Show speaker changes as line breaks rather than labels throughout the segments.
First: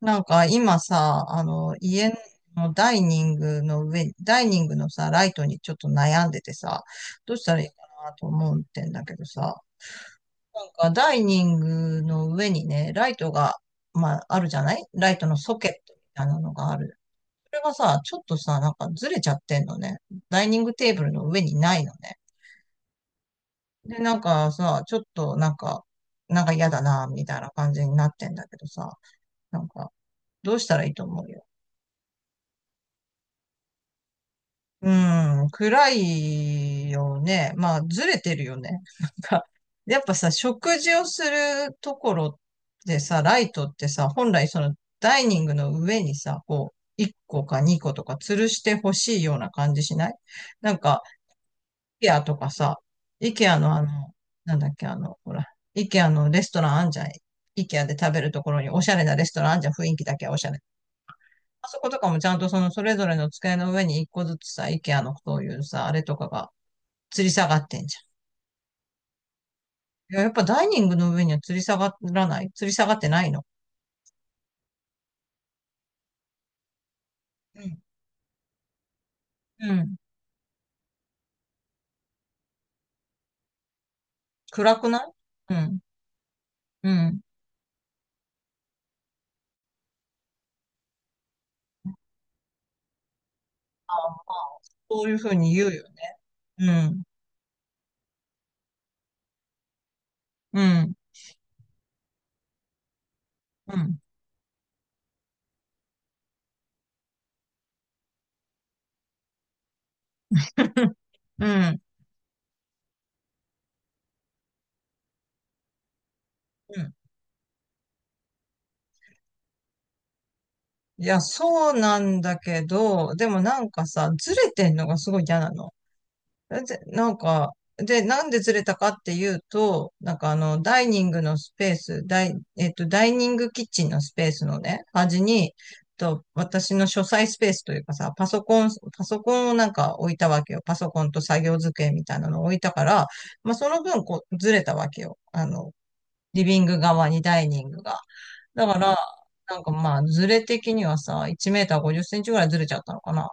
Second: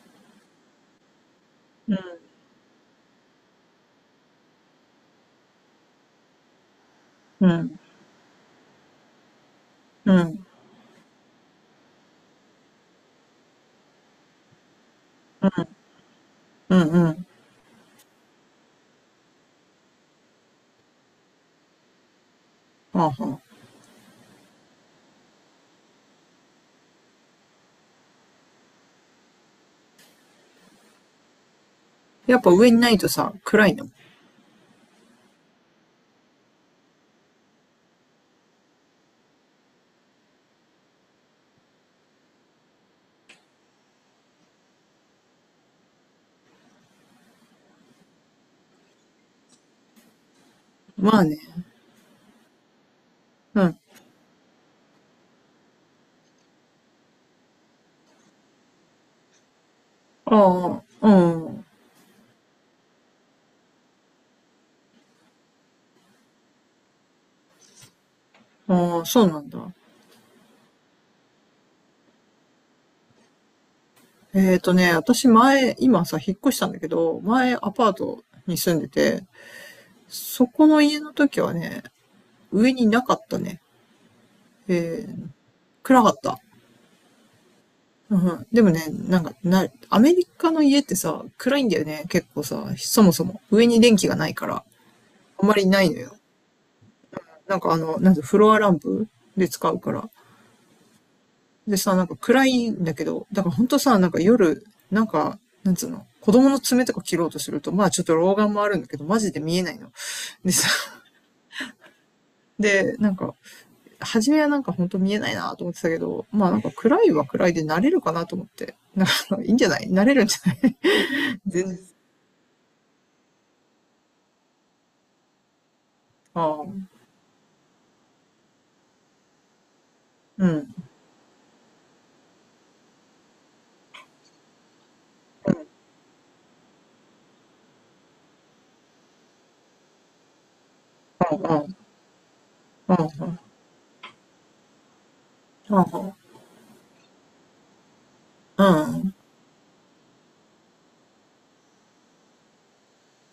なんか今さ、
う
家のダイニングのさ、ライトにちょっと悩んでてさ、どうし
ん、う
たらいいか
ん、
なと思ってんだけどさ、
うん、
なんかダイニングの上にね、ライトが、まあ、あるじゃない？ライトのソケットみたいなのが
う
あ
ん。
る。
うん、
それがさ、ちょっとさ、なんかずれちゃってんのね。ダイニングテーブルの上にないのね。
はあはあ。
で、なんかさ、ちょっとなんか、なんか嫌だな、みたいな感じになってんだけどさ、なんか、どうしたらいいと思う？よ。
やっぱ上にないとさ、暗いの。
うん、暗いよね。まあ、ずれてるよね。なんか、やっぱさ、食事をするところでさ、ライトってさ、本来そのダイニングの上にさ、こう、1個か2個とか吊るしてほしいような感じしない？なんか、
まあね。
イケアとかさ、イケア
う
の
ん。
あの、なんだっけ、あの、ほら、イケアのレストランあんじゃん。イケアで食べるところにおしゃれなレストランあんじゃん。雰囲気だけは
あ
おしゃれ。
あ、うん。
あそことかもちゃんとそのそれぞれの机の上に一個ずつさ、IKEA のそういうさ、あれとかが吊り下がってんじ
ああ、そうなんだ。
ゃん。いや、やっぱダイニングの上には吊り下がってないの？
私今さ、引っ越したんだけど、前
う
ア
ん。
パートに住んでて、
うん。
そこの家の時はね、上になかったね。
暗くな
え
い？
ー、
うん。
暗かった。
うん。
うん、でもね、なんか、アメリカの家ってさ、暗いんだよね、結構さ、そもそも。上に電気が
ま
ないか
あ、
ら、
そういうふう
あん
に
ま
言
り
う
な
よ
いのよ。
ね。うん。
なんかなんてフロアランプで使うから。
うん。
でさ、なんか暗いんだけど、だからほん
う
と
ん。
さ、なんか夜、なんか、なんつうの、子供の爪とか切ろうとすると、まあちょっと老眼もあるんだけど、マジで見えないの。でさ、
うん。
で、なんか、初めはなんかほんと見えないなと思ってたけど、まあなんか
うん。
暗いは暗いで慣れるかなと思って。なんか、いいんじゃない？慣れるんじゃない？
いや、
全
そう
然。
なんだけど、でもなんかさ、ずれてんのがすごい嫌なの。
ああ、
で、なんか、で、なんでずれたかっていうと、なんかあ
う
の、
ん。
ダイニングのスペース、ダイ、えっと、ダイニングキッチンのスペースのね、端に、私の書斎スペースというかさ、パソコンをなんか置いたわけよ。パソコンと
あ
作業
あ、
机みたいなのを置いたか
あ
ら、
あ、あ
まあ、その分、こう、ずれたわけよ。
あ、ああ、
リビング側にダイニングが。
う
だから、
ん。
なんかまあ、ずれ的にはさ、1メーター50センチぐらいずれちゃったのかな。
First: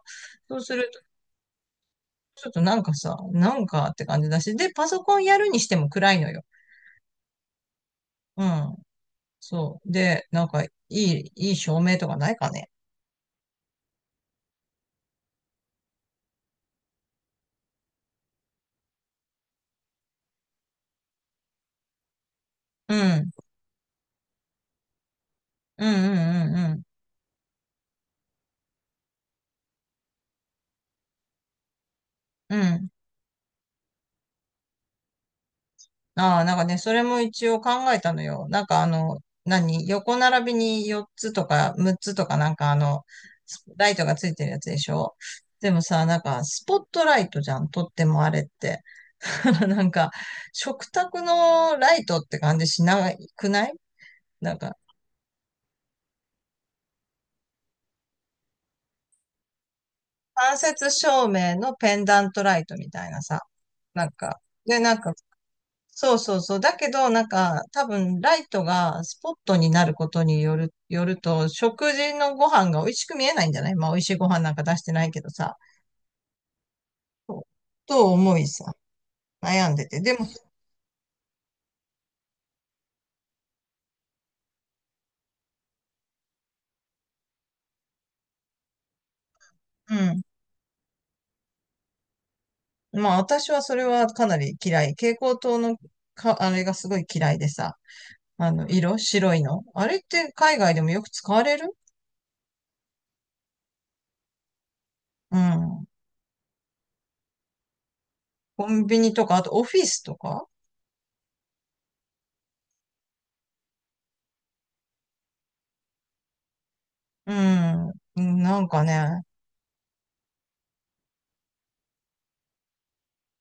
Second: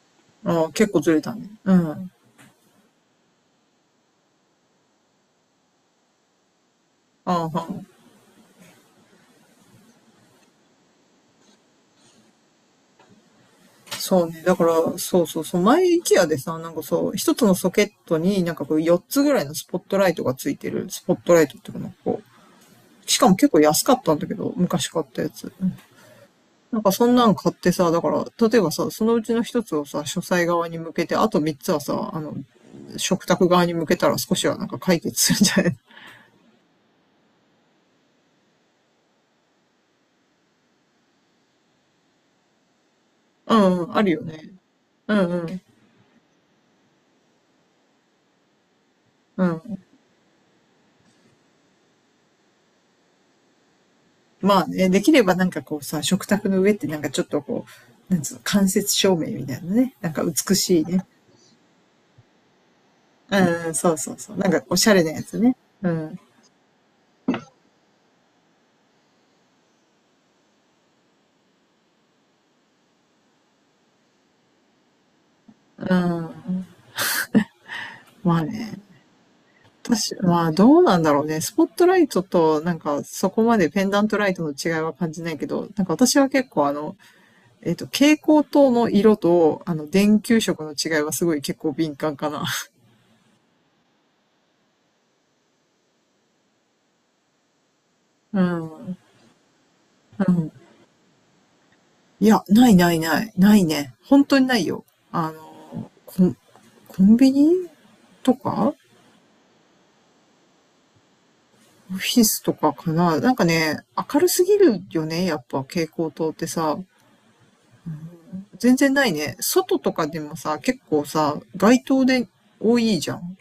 そう
ああ、
する
結構ずれたね。うん。
ちょっとなんかさ、なんかって感じだし、で、パソコンやるにしても暗いのよ。
ああ、
うん。そう。で、なんか、いい照明とかないかね。
そうね。だから、そうそうそう。前、イケアでさ、なんかそう、一つのソケットになんかこう、4つぐらいのスポットライトがついてる。スポットライトっていうかなんかこ
う
う。しか
ん。
も結構安かったんだけど、昔買ったやつ。
うんうんう
な
ん
んかそんなん買ってさ、だから、例えばさ、そのうちの一つをさ、書斎側に向けて、あと3つはさ、あの、
うん。うん。
食卓側に向けたら少しはなんか解決するんじゃない？
ああ、なんかね、それも一応考えたのよ。なんか何横並びに4つとか6つとかなんか
うん、う
ライ
ん、あ
ト
る
が
よ
ついてる
ね。
やつでしょ？
うんうん。
でもさ、なんか、スポットライトじゃん。とってもあれって。
う
な
ん。
んか、食卓のライトって感じしなくない？なん
まあ
か、
ね、できればなんかこうさ、食卓の上ってなんかちょっとこう、なんつうの、間接照明みたいなね。なんか美
間
しい
接
ね。
照明のペンダントライトみたいなさ、
うん、そう
なん
そうそう。
か、
なんかお
で、
しゃ
なん
れな
か、
やつね。う
そう
ん。
そうそう。だけど、なんか、多分、ライトがスポットになることによる、よると、食事のご飯が美味しく見えないんじゃない？まあ、美味しいご飯なんか出してないけどさ。
うん。
そうと思
まあ
いさ、
ね。
悩んでて。で
私、
も、
まあどうなんだろうね。スポットライトとなんかそこまでペンダントライトの違いは感じないけど、なんか私は結構あの、蛍光灯の色と、
う
電
ん。
球色の違いはすごい結構敏感かな。
まあ、私はそれはかなり嫌い。蛍光灯のあれがすごい嫌いでさ。
うん。
色白いの。あれっ
う
て
ん。
海外でもよく使われる？
いや、ないないない。ないね。本当にないよ。あ
うん。
の、コン、コンビニと
コ
か
ンビニとか、あとオフィスとか？
オフィスとかかな？なんかね、明るすぎるよね。やっぱ蛍光灯ってさ。
うん。うんなん
全
か
然ない
ね、
ね。外とかでもさ、結構さ、街灯で多いじゃん。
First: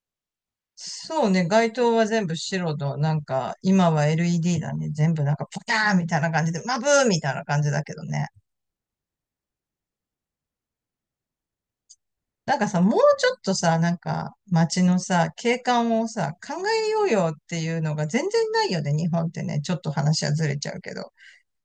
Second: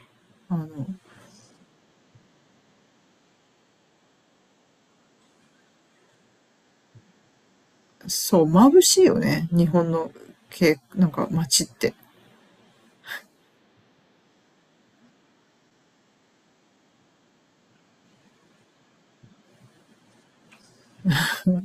あの、
そうね、街灯は全部白と、なんか、今は LED だね。全部なんか、ポターンみたいな感じで、マブーみたいな感じだけどね。
そう、眩しいよね。日本の、なんか街って。
なんかさ、もうちょっとさ、なんか、街のさ、景観をさ、考えようよっていうのが全然ないよね、日本ってね。ちょっと話はずれちゃうけど。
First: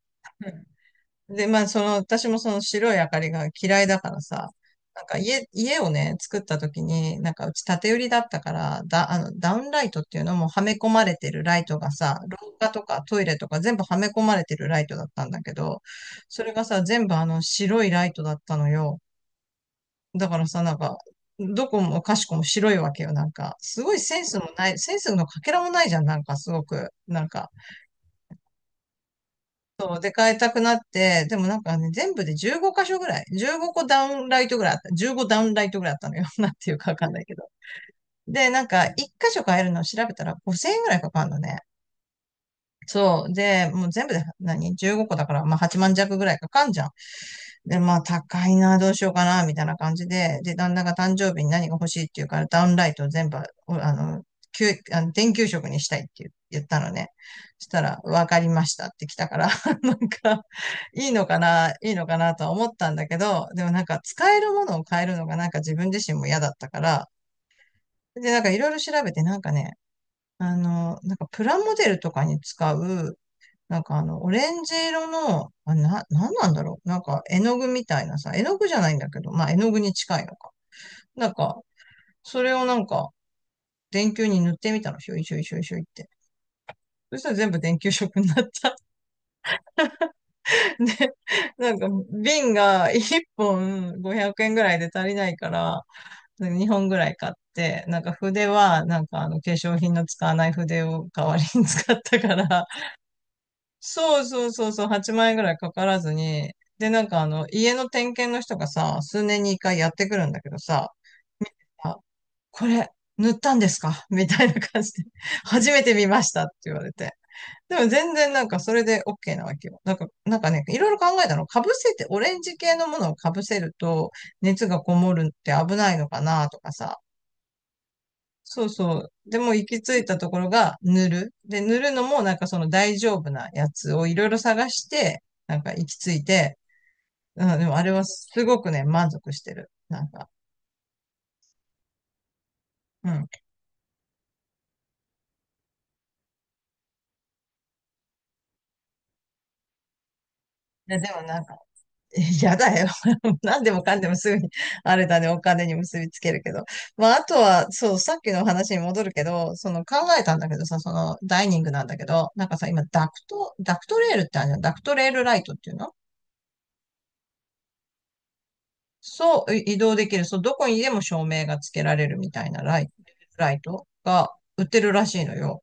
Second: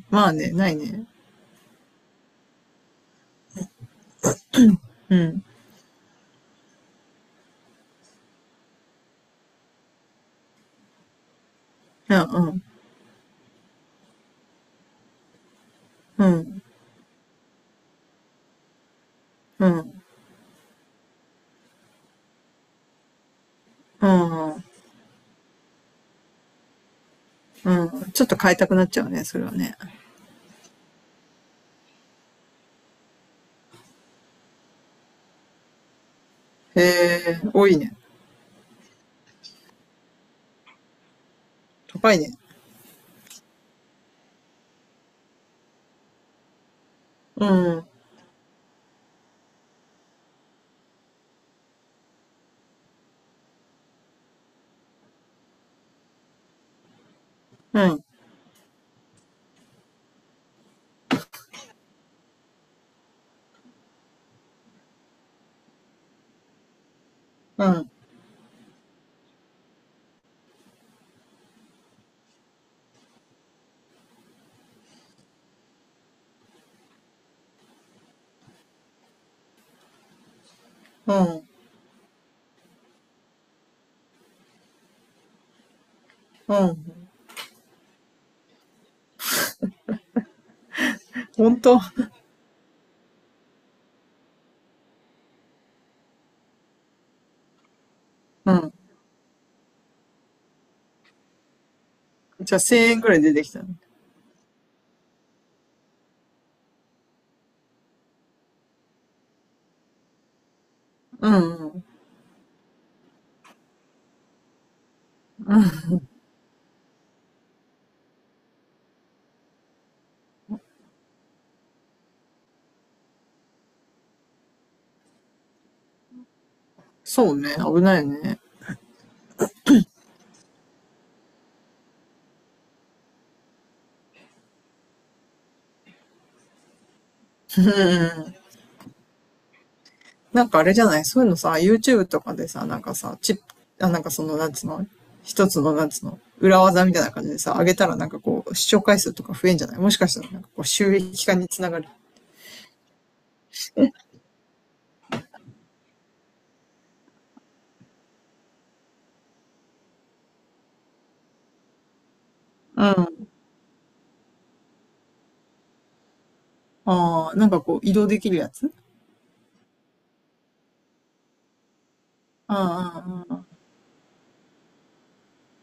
まあね、ないね。
で、まあ、その、私もその白い明かりが嫌いだからさ、なん
う
か
ん。
家をね、作った時に、なんかうち縦売りだったから、だ、あの、ダウンライトっていうのもはめ込まれてるライトが
う
さ、廊
ん、
下とかトイレとか全部はめ込まれてるライトだったんだけど、
う
それ
ん、
がさ、全部白いライトだったのよ。
うん、うん、
だからさ、なんか、どこもかしこも白いわけよ、なんか。すごい
う
センスも
ん、う
ない、センスのかけらもないじゃん、なんかすごく。なんか、
ん。ちょっと変えたくなっちゃうね、それはね。
そう、で、変えたくなって、でもなんかね、全部で15箇所ぐらい、15個ダウンライトぐらいあった、15ダウンライトぐらいあったのよ。なんていう
へ
かわかんないけど。
え、多いね。
で、なんか、1箇所変えるのを調べたら5000円ぐらいかかるのね。
高いね。
そう。で、もう全部で何？ 15 個だから、まあ8万弱ぐらいかかんじゃん。
う
で、
ん、
まあ、高いな、どうしようかな、みたいな感じで、で、旦那が誕生日に何が欲しいって言うから、ダウンライトを全部、おあの、きゅあの電球色にしたいって言ったのね。そし
う
たら、
ん、
わかりましたって来たから、なんか、いいのかな、いいのかなとは思ったんだけど、でもなんか、使えるものを変えるのがなんか自分自身も嫌だったから、
うん、
で、なんかいろいろ調べて、なんかね、なんかプラモデルとかに使う、なんかオレンジ色の、なんなんだろう。なんか絵の具みたいなさ、絵の具じゃないんだけど、まあ絵の具に近いのか。
う
なん
ん、
か、それをなんか、電球に塗ってみたの、しょいしょいしょいしょいって。
うん。
そしたら全部電球色になった。で、
ほん
なん
と？
か瓶が1本500円ぐらいで足りないから、2本ぐらい買って、なんか筆
うん。
は、なんか化粧品の使わない筆を代わりに使ったか
じゃあ
ら、
1000円ぐらい出てきたね。
そうそうそうそう、8万円ぐらいかからずに、で、なんか家の点検の人がさ、数年に一回やってくるんだけどさ、
う
見て
ん、うん。
あ、これ、塗ったんですか？ みたいな感じで、初めて見ましたって言われて。でも全然なんかそれで OK なわけよ。なんか、なんかね、いろいろ考えたの。被せて、オレンジ系のものを被せると熱がこもるって危ないのかなとかさ、
そうね、危ないね。
そうそう。でもう行き着いたところが塗る。で、塗るのもなんかその大丈夫なやつをいろいろ探して、なんか行き着いて、うん、
う
で
ん。
もあれはす
うん。
ごくね、満足してる。なんか、
なんかあれじゃない？そういうのさ、YouTube とかでさ、なんか
う
さ、
ん。
チップ、あ、なんかその、なんつうの、一つの、なんつうの裏技みたいな感じでさ、上げたらなんかこう、視聴回数とか増えんじゃない？もしかしたらなんかこう、収
で、でも
益化
なん
に
か、
つながる。
やだよ。何でもかんでもすぐに、あれだね、お金に結びつけるけど。まあ、あとは、そう、さっきの話に戻るけど、その考えたんだけどさ、そのダイニングなんだけど、なんかさ、今、
う
ダク
ん。
ト、ダクトレールってあるじゃん。ダクトレールライトっていうの？
ああ、なんかこう、移動できるやつ？
そう、移動できる。そう、どこにでも照明がつけられるみたいなライ、
ああ、
ライトが売ってるらしいのよ。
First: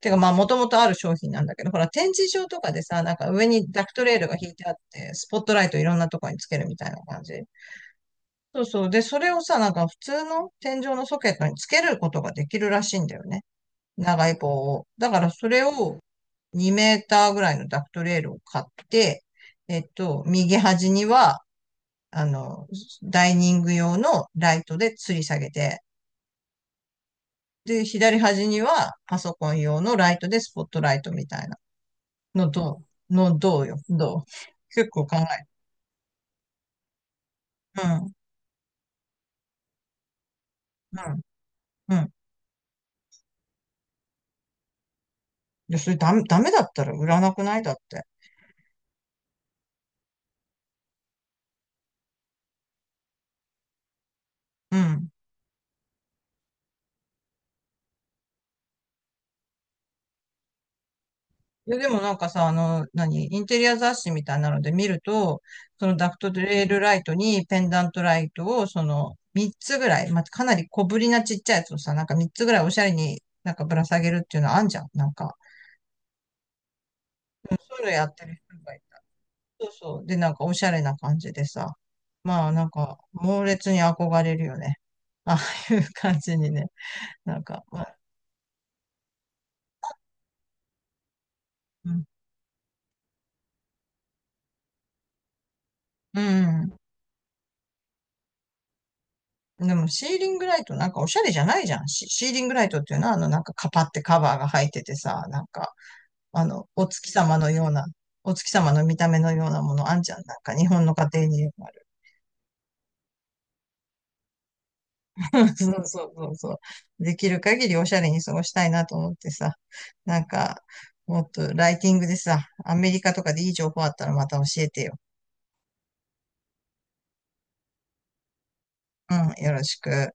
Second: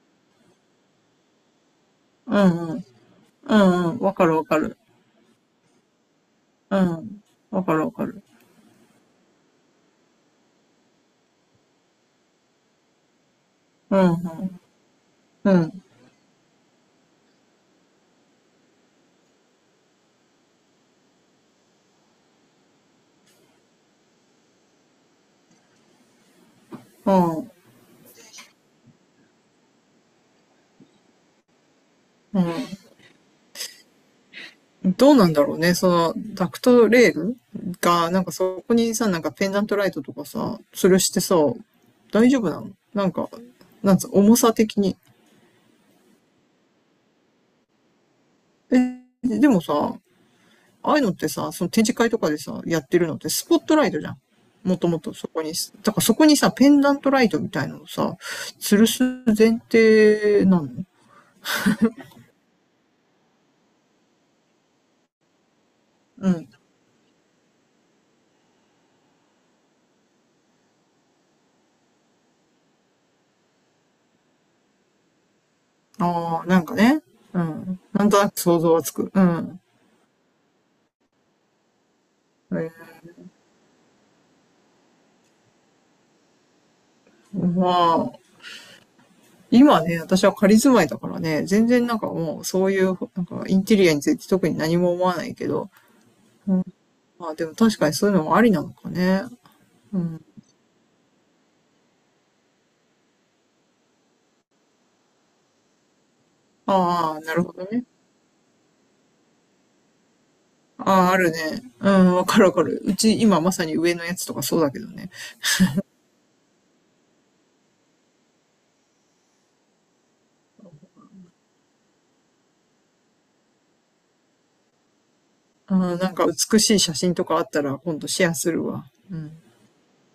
てか、まあ、もともとある商品なんだけど、ほら、展示
うん
場と
うん
か
う
で
ん。
さ、なんか上
うんうん。
に
う
ダ
ん
ク
うん。
ト
わ
レー
か
ル
る
が
わ
引い
か
てあっ
る。
て、スポットライトいろんなとこにつけるみ
う
たいな感
ん。
じ。
わかるわかる。
そうそう。で、それをさ、なんか普通の天井のソケットにつけることができるらしいんだよね。
うん、う
長い棒
ん、
を。だから、そ
う
れ
ん、
を2メーターぐらいのダクトレールを買って、右端には、あの、ダイニング用のライトで吊り下げて、
うん。
で、左端にはパソコン用のライトでスポットライトみたいな
うん。
のどう？のどうよ？どう？結構
どう
考
なん
え
だ
る。
ろうね。その、ダクトレール
う
が、
ん、
なんかそこにさ、なんかペンダントライトとかさ、吊るしてさ、
うん、うん。
大丈夫なの？なんか、なんつう、重さ的に。
いや、それダメ、ダメだったら売らなくないだって。
え、でもさ、ああいうのってさ、その展示会とかでさ、やってるのってスポットライトじゃん。も
う
とも
ん。
とそこに、だからそこにさ、ペンダントライトみたいなのをさ、吊るす前提なの？
いや、でもなんかさ、何インテリア雑誌みたいなので見ると、そのダク
う
ト
ん。
レールライトにペンダントライトを、その、3つぐらい、まあ、かなり小ぶりなちっちゃいやつをさ、なんか3つぐらいおしゃれになんかぶら下げるっていうのあんじゃん。なんか、
ああ、なんかね。う
そう
ん。
いうのや
なん
っ
と
て
な
る
く
人
想像
がい
はつ
た。
く。うん。
そうそう。で、なんかおしゃれな感じでさ。まあな
え
ん
ー
か猛烈に憧れるよね。ああいう感じにね。なんか、
ま
まあ、
あ、今ね、私は仮住まいだからね、全然
う
なん
ん。
かもうそういう、なんかインテリアについて特に何も思わないけど、
う
うん、
ん。
まあでも確かにそういうのもありなのかね。
でも
う
シー
ん。
リングライトなんかおしゃれじゃないじゃん。シーリングライトっていうのはあのなんかカパってカバーが入っててさ、なんかあのお月
ああ、な
様
る
の
ほど
よう
ね。
な、お月様の見た目のようなものあんじゃん。なんか日本の
あ
家
あ、あ
庭
るね。
に。
うん、わかるわかる。うち今まさに上のやつとかそうだけどね。
そうそうそうそう。できる限りおしゃれに過ごしたいなと思ってさ。なんか、もっとライティングでさ、アメリカとかでいい情報あったらまた教えてよ。
うん、なんか美しい写真とかあったら今度シェアするわ。うん。
うん、よろしく。